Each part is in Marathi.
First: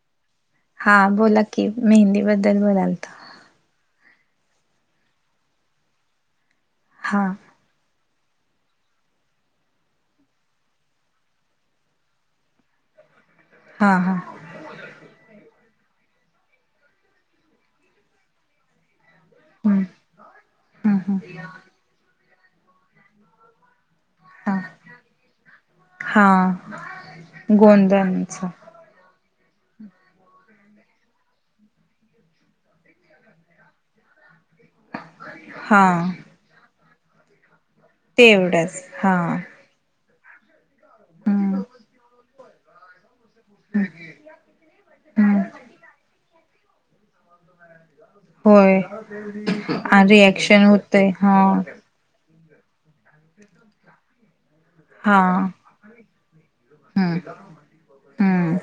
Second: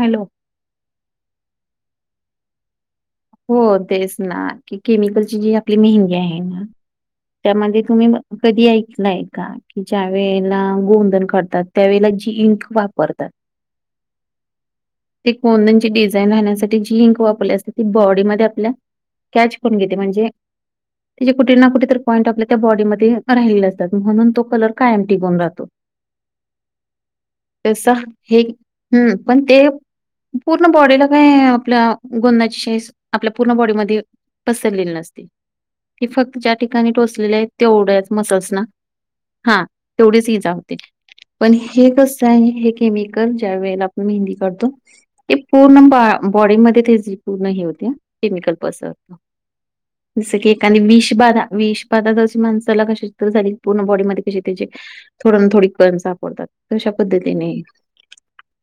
हॅलो. हा बोला की, मेहंदी बद्दल बोलाल तर हो तेच ना, की केमिकलची जी आपली मेहंदी आहे ना हां. त्यामध्ये तुम्ही कधी ऐकलंय का? कि ज्या वेळेला गोधन करतात, त्यावेळेला जी इंक वापरतात हा हा... ते गोंधन डिझाईन राहण्यासाठी जी वापरली असते ती बॉडीमध्ये आपल्या कॅच करून हम्म घेते. म्हणजे हम्म हम्म त्या कुठे ना कुठे तर पॉईंट आपल्या त्या बॉडीमध्ये राहिले असतात. म्हणून तो हा कलर कायम टिकून राहतो. हा तस गोंधनच हे हम्म पण ते, पूर्ण बॉडीला काय आपल्या गोंधनाची ण आपल्या पूर्ण बॉडी मध्ये पसरलेली नसते. हा ती फक्त ज्या ठिकाणी टोसलेले आहेत तेवढ्या मसल्स ना. हा. तेवढेच इजा होते. पण हम्म हे कस आहे हे केम ज्या वेळेला आपण मेहंदी काडतो, ते हम्म पूर्ण बॉडी म ते पूर्ण हे होते केमिकल होय पसरतं, जस की रिॲक्शन एखादी होतय विष हा बाधा विष [unintelligible] पशी माणसाला क तर झाली पूर्ण बॉडी मध्ये क त्याचे हा थोड थोडी कण सापडतात. तशा हम्म पद्धतीने हम्म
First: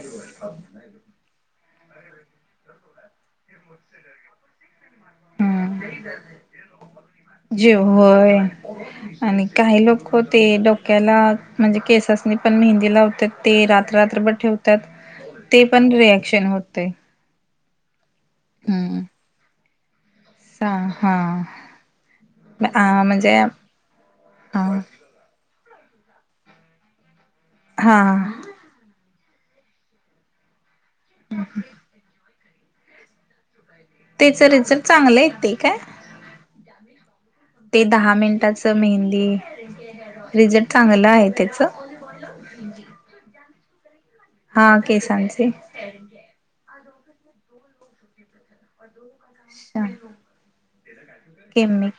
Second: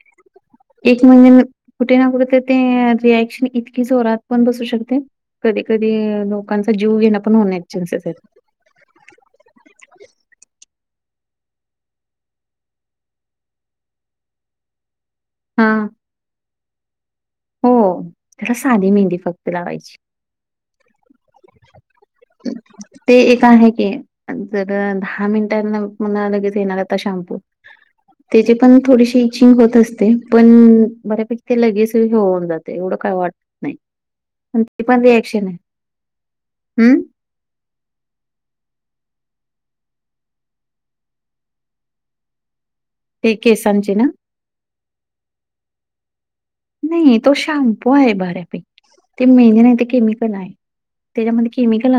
एक म्हणजे, कुठे ना कुठे तर ते रिॲक्शन इतकी जोरात पण बसू शकते. कधी- हम्म कधी लोकांचा जीव घेण पण होण्या जीव चान्सेस आहेत. होय आणि काही लोक ते डोक्याला म्हणजे केससनी पण मेहंदी लावते ते रात्ररात्रभर ठेवतात. [inaudible] ते पण रिॲक्शन होते. हो, खरं साधी मेहंदी फक्त लावायची. स हा अ ते म्हणजे एक आहे की अ जर दहा मिनट टं म्हणा लगेच येणार हाय आता शाम्पू हा ते पण थोडीशी इचिंग होत असते पण बऱ्यापैकी ते लगेच हे होऊन जातय एवढं काय वाटत नाही तेच रिझल्ट कोणती पण चांगलं रिऍकशन येतय नाय काय? हम्म ते दहा मिनिटाचं मेहंदी रिझल्ट चांगलं आहे त्याचं? [inaudible] ते केसांचे ना? हा केसांचे. नाही तो शॅम्पू आहे बऱ्यापैकी ते मेहंदी नाही ते अच्छा केमिकल हाय त्याच्यामध्ये केमिकल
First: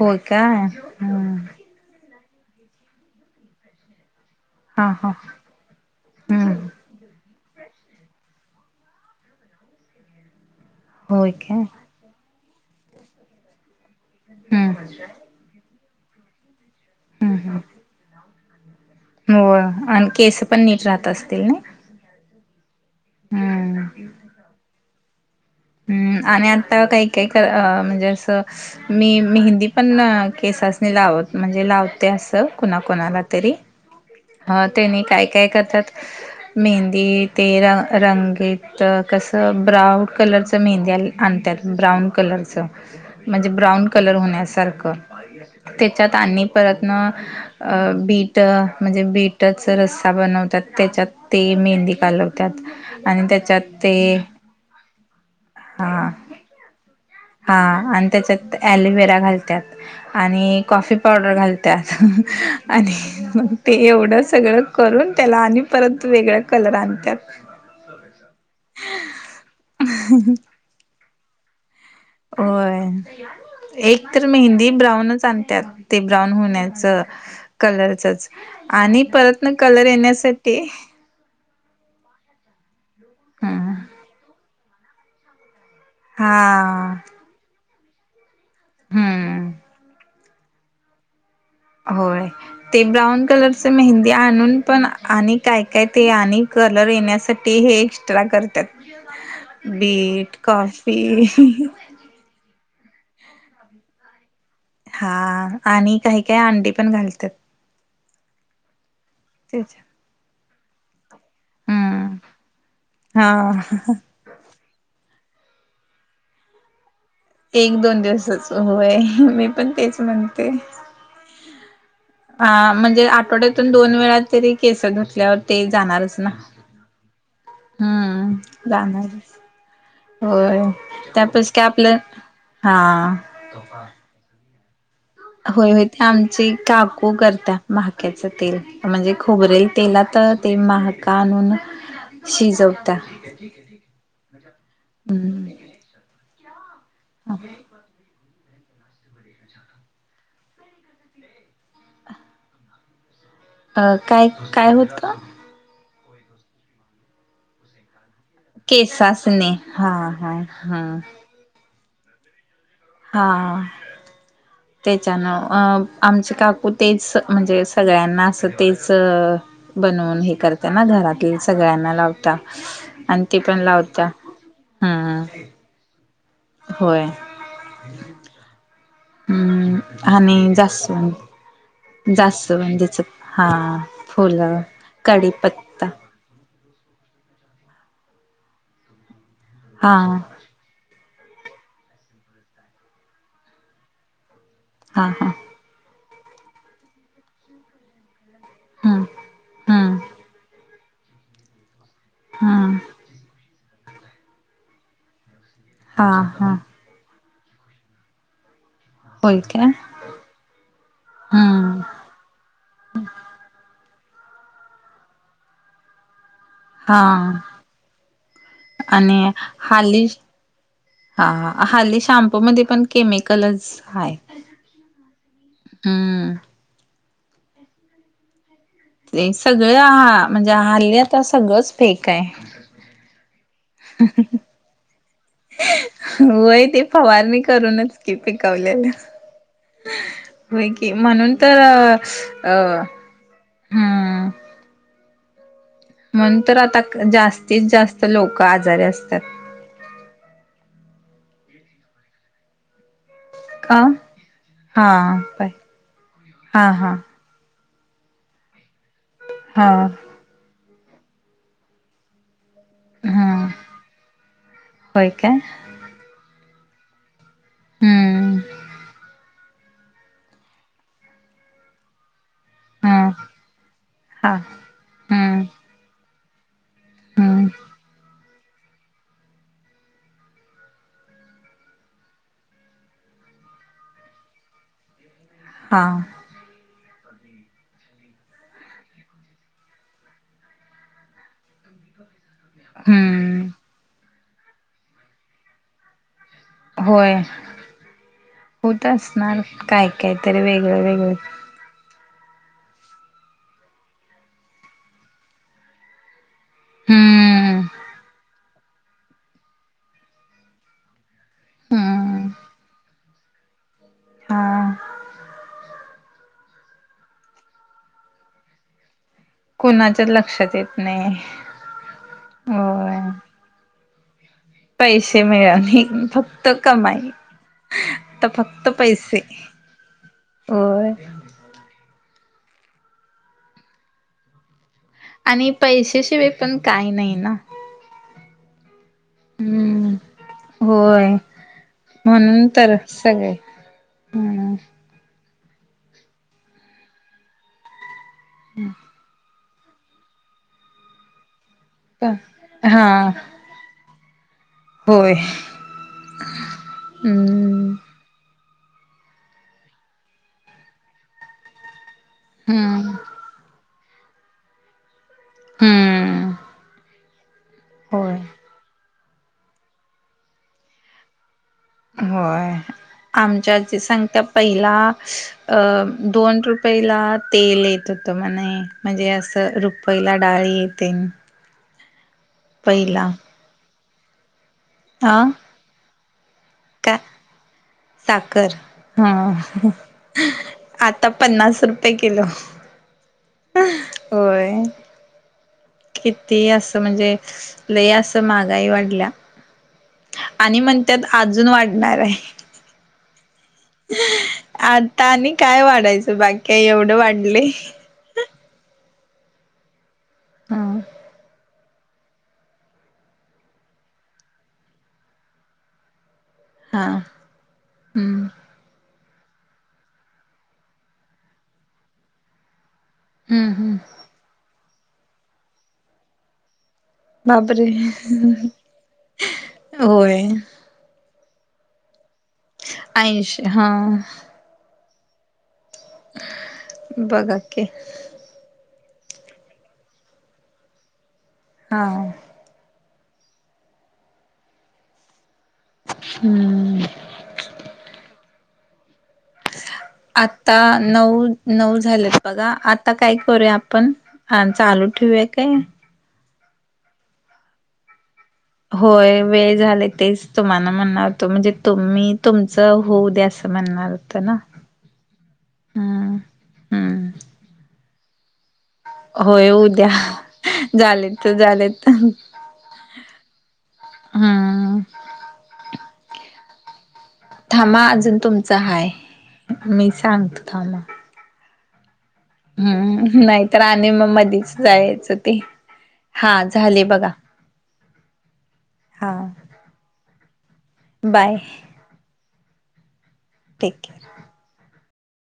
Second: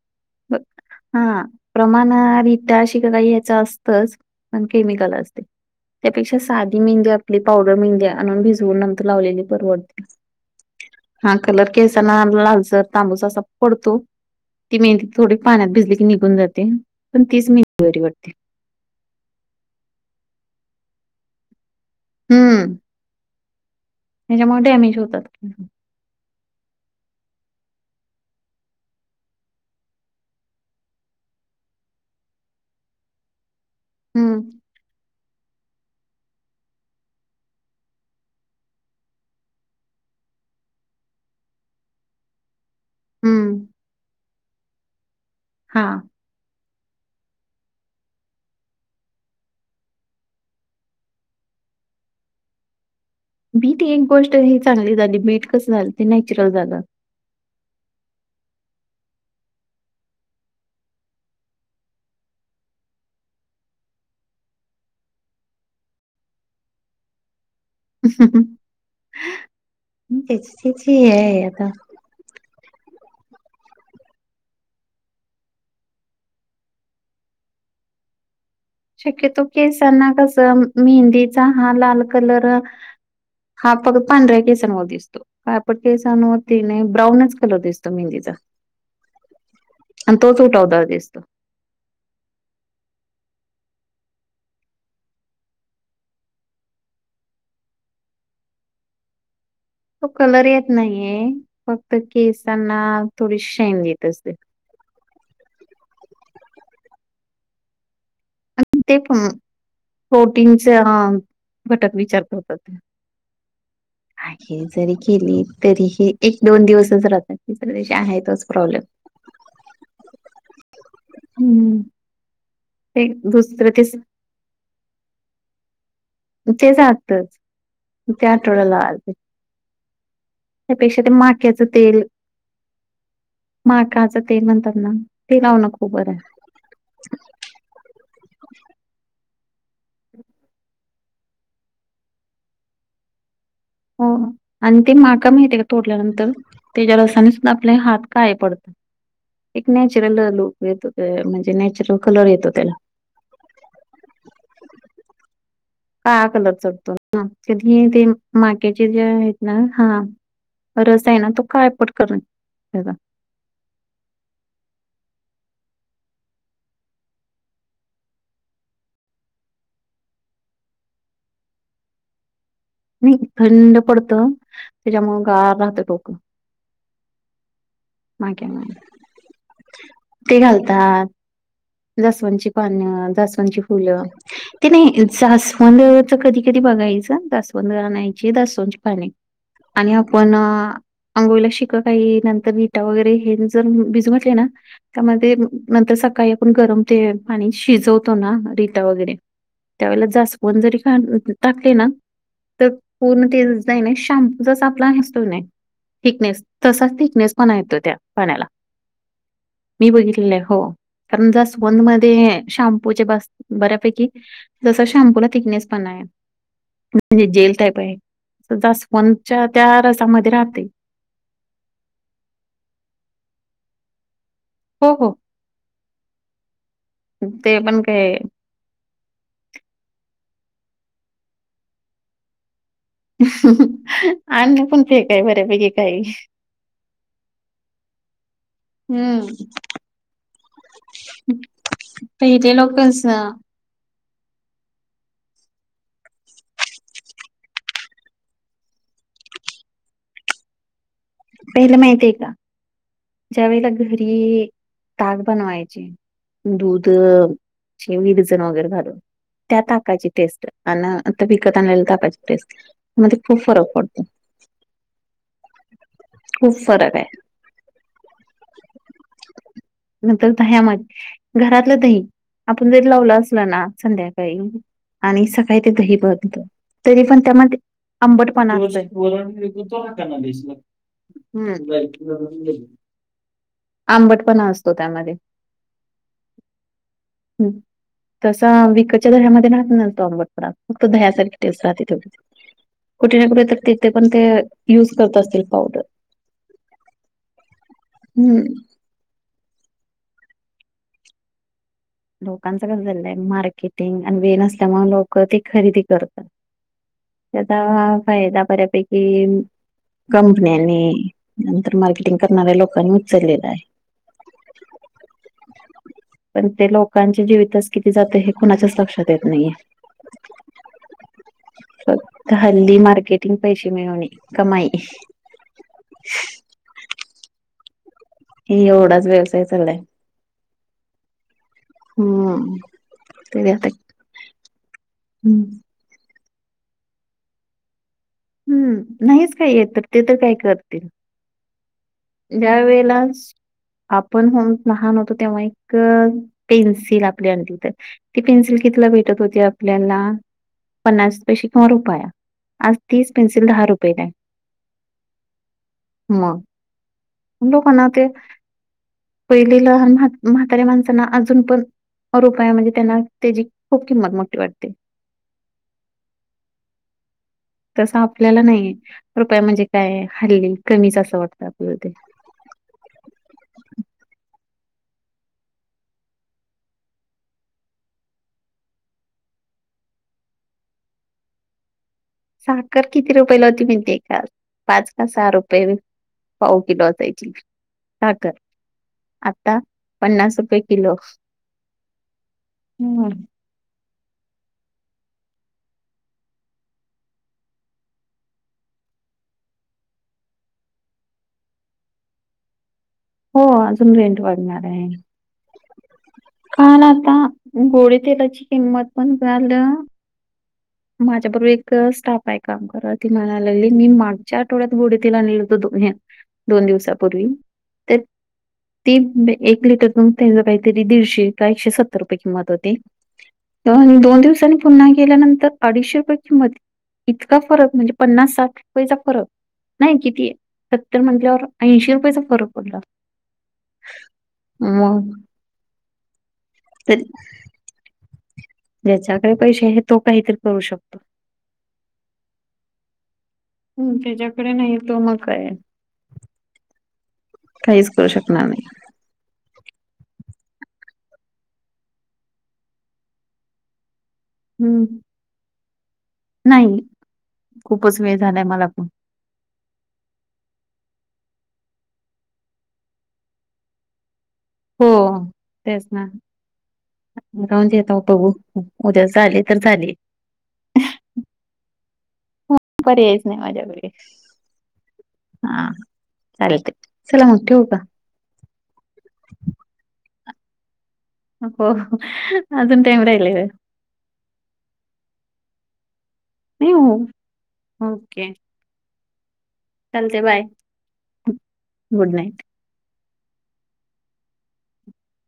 होय काय हम्म हा प्रमाणं रिटा शिकेकाई याच असतंच पण हा हा केमिकल असते त्यापेक्षा हम्म साधी मेहंदी आपली पावडर मेहंदया आणून भिजवून नंतर लावलेली परवडत्या. होय हा काय कलर केस जरा लालसर तांबूस असा पडतो हम्म ती मेंदी थोडी पाण्यात भिजली की निघून जाते पण हम्म तीच हम्म मेंदी बरी वाटते. होय आणि केसं पण नीट राहत असतील नाही. हम्म त्याच्यामुळे डॅमेज होतात. हम्म आणि आता काही काही कर अ म्हणजे असं मी मेहंदी पण केसास्नी लावत म्हणजे लावते असं कुणाकुणाला तरी हम्म अ तेनी काय काय करतात? मेहंदी ते र रंगीत कस ब्राउन कलरचं ते मेंद्या आणत्यात ब्राऊन कलरचं. म्हणजे हम्म. ब्राऊन कलर होण्यासारखं हा त्याच्यात आणि परतनं अ बीट म्हणजे बीटच रस्सा बनवत्यात त्याच्यात ते मेहंदी कालवत्यात. बीट एक गोष्ट हे चांगली झाली बीट कसं झालं ते हा नॅचरल झालं. हा आणि त्याच्यात ऍलोवेरा घालत्यात. आणि कॉफी पावडर घालत्यात आणि मग ते एवढं सगळं करून त्याला आणि परत वेगळं कलर आणत्यात. तेची तेची हे आहे आता होय एक तर मेहंदी ब्राऊनच आणत्यात ते ब्राऊन होण्याचं कलरचंच शक्यतो केसांना कसं मेहंदी चा हा लाल कलर हा हम्म फक्त पांढऱ्या केसांवर दिसतो. काळपट हा केसांवर ते नाही ब्राऊनच कलर दिसतो मेहंदीचा हम्म आणि तोच उठावदार दिसतो. होय ते ब्राऊन कलरचं मेहंदी आणून पण आणि काय काय ते आणि कलर येण्यासाठी ते हे एक्स्ट्रा करत्यात बीट, कॉफी तर केसांना थोडी शाईन देत असते. हा आणि काही काही अंडी पण घालतात. आणि ते ऊ त्याच्या प्रोटीनचे ह, घटक हम्म विचार करतात ते. हा. काही जरी केली तरी ही एक दोन दिवसच राहते. एक दोन दिवसच होय, मी पण तेच म्हणते. हम्म. अ ते म्हणजे दुसरं आठवड्यातून ते दोन वेळा तरी केस धुसल्यावर ते जाणारच. ना, तेच आतच ते हम्म आठवड्याला जाणारच. हो त्यापेक्षा ते त्यापस माक्याचं का आपलं तेल हा. ते नंतर ना. ते लावणं होय होय, खूप ते बरं आहे. आमचे का कू करता महाक्याचं तेल, म्हणजे खोबरही तेलात ते महाका आणून शिजवता. हो हो आणि ते माका माहिती आहे का तोडल्यानंतर त्याच्या रसानेच म आपले हात काळे पडतात. एक नॅचरल लुक येतो, ते म्हणजे नॅचरल कलर येतो त्याला. अ काय? काय होतं? काळा कलर चढतो, [unintelligible] ते माक्याचे जे आहेत ना, हा रस आहे ना, तो काळपट करण हे बघ. हा. [inaudible] तेच्यानं अं आमची काकू तेच म्हणजे सगळ्यांना असं तेच बनवून हे करता ना, घरातील सगळ्यांना लावता. नाही आणि ती पण थंड लावता पडतं हू त्याच्यामुळे हू. [unintelligible] होय. माक्यामुळे हम् आणि जास्वंद. जास्वंद ची पान, जास्वंदीच जास्वंद हा ची फुलं, फुलं ते नाही जास्वद कडीपत्ता त कधी कधी बघायचं जास्वंद आणायची जास्वंदची पाने आणि हा आपण आंघोळीला शिककाई नंतर रीठा वगैरे हे जर भिजवटले ना त हा म हा ते नंतर सकाळी आपण गरम ते पाणी शिजवतो ना रिठा हम्म वगैरे हम्म त्यावेळेला जास्वद जरी [unintelligible] टाकली ना तर हम्म पूर्ण ते [unintelligible] आहे ना शॅम्पू जसा आपला असतो का नाही हा थीकनेस, हा तसाच थीकनेस पणा येतोय त्या पाण्याला. होय काय मी बघितलेलं आहे. हो. पण हम्म जास्वंद [unintelligible] ते शॅम्पूचे बस बऱ्यापैकी, जस शॅम्पू ला थीकनेस पणा आहे. ते हा म्हणजे जेल टाईप आहे. त जास्वंद आणि च्या त्या हाली रसामधे राहते. हा हल्ली शॅम्पू मध्ये पण केमिकलच हाय. हो हो. हम्म. ते पण काय ते सगळ हा, म्हणजे हल्ली आता सगळंच फेक आहे. अन्न पण फेक आहे बऱ्यापैकी काही. होय ती फवारनी करूनच ती पिकवलेल हं. [inaudible] व्हय कि. म्हणून तर अ.. पहिले अ.. लोकच हम्म... मनून तर आता क् जास्तीत जास्त लोक आजारी असतात. पहिलं माहिताय का, ज्या वेळेला का घरी हा ताक बाय बनवायचे.... हा दूध... हा विरजन वगैरे घालून, त्या हा ताकाची टेस्ट अन.. आता विकत आणलेल्या ताकाची टेस्ट, मध्ये हा खूप फरक पडतो. होय का? खूप फरक आहे. हम्म... नंतर दह्यामध्ये, घरातलं दही... आपण जरी हा लावलं असल ना हा संध्याकाळी, आणि हम्म सकाळी ते दही बनतं तरी पण हम्म त्यामध्ये आंबट पणा..... हम्म आंबट पना असतो त्यामध्ये. हां. [inaudible] [inaudible] तसा विकच्या दह्यामध्ये राहत नाही न तो आंबटपना, फक्त दह्यासारखी टेस्ट राहते..... कुठे ना कुठे हम्म तर तिथे पण ते.... युज करत असतील पावडर. होय. हम्म होत असणार, काय काय तरी वेगळं वेगळं. लोकांचं कसं झालेलय, मार्केटिंग, आणि वेळ नसल्यामुळे लोक ते खरेदी करतात. हम्म त्याचा फायदा बऱ्यापैकी...... कंपन्यांनी नंतर मार्केटिंग हम्म करणाऱ्या लोकांनी उचललेला आहे. हा पन ते लोक..... लोकांचे जीवितस किती जातं हे कुणाच्याच लक्षात येत..... नाहीये. कोनाच्याचं लक्षात येत नाही. होय. पैशे मिळवणे, कमाई पैशे मिळवणे, फक्त कमाई. आता फक्त एवढाच पैसे. व्यवसाय चाललाय. होय. हम्म.., तरी आता..... आनि पैशाशिवाय पन काही नाही न..... हम्म.. नाहीच काही येत, तर हम्म ते तर काय करतील.... होय म्हणून ज्या तर वेळला...... सगळे आपण....... हम्म [unintelligible] लहान होतो तेव्हा एक अ... पेन्सिल आपली आणली तर..... ती पेन्सिल कीतीला भेटत होती आपल्याला, पन्नास पैशी किंवा रुपाया.... प- हा तीच पेंन्सिल दहा रुपयेला आहे. होय. म.. हम्म लोकांना ते... पहिले लहान म्ह म्हाताऱ्या माणसांना अजून पन......... रुपाया म्हणजे हम्म त्यांना त्याची खूप किंमत मोठी वाटते. ह्म्म्म....... तसं आपल्याला नाहीे रुपया म्हणजे काय, हल्ली कमीच असं वाटतं आपल्याला ते....... होय. आमची आजी सांगता पहिला.... स्स्... अ दोन रुपयल तेल येत होतं म्हणे, म्हणजे असं रु पहिला डाळी येते साखर पहिला किती रुपयला होती म्हनते काल? पाच का हा सहा रुपये पाऊ किलो का असायची. साखर हा आता पन्नास रुपये किलो. आता पन्नास रुपये किलो. हम्म. होय. किती असं म्हणजे लय असं महागाई वाढल्या. आणि म्हणत्यात अजून वाढणार आय. हो अ जून - रेंट वाढणार आय. आता आणि काय वाढायचं बाकी आहे काल एवढं आता वाढले गोडे तेलाची किंमत पण काल हा माझ्याबर एक स्टाफ काय काम करत ती म्हणाय लागली मी मागच्या आठवड्यात गोडे तेल आणलेल होत दो हे दोन हा दिवसापूर्वी त्यात हम्म ती एक लिटर पन त्याज कायतरी दीडशे का एकशे सत्तर रुपये किंमत होती. हम्म हम्म तन दोन दिवसांनी पुन्हा गेल्यानंतर अडीचशे रुपये किंमत. इतका फरक बापरे म्हणजे पन्नास साठ रुपयेचा फरक नाय होय किती स त्तर म्हणाल्यावर ऐंशी रुपयचा फरक. पडला. ऐंशी हा. मग त्यात बघा की ज्याच्याकडे पैसे आहेत तो काहीतरी करू शकतो. हा. हम्म, त्याच्याकडे न्हाई तो मग काय? हम्म. काहीच करू शकणार नाय. आता नऊ नऊ झालेत बघा आता काय करूया आपण हा हं. चालू ठेवूया काय? नाही. खुपचं वेळ झालाय मला. पण. होय वेळ झाले तेच तुम्हाला म्हणणार होत म्हणजे तुम्ही तुमच होऊद्या असं म्हणणार होत ना. हो तेच ना हम्म हम्म राहूदे आता बघू. उद्या झाले होय तर उद्या झाले. झालेत तर झालेत पर्यायच नाही माझ्याकडे हम्म. हा चालतंय. थांमा अजून तुमचा हाय मी सांगतो थांमा. हो. अजून टाइम हम्म, राहिलेला नायतर आणि म मधीच जायचं ते. हा नाही झाले हो बघा हा. चालतय bye bye good night. Take के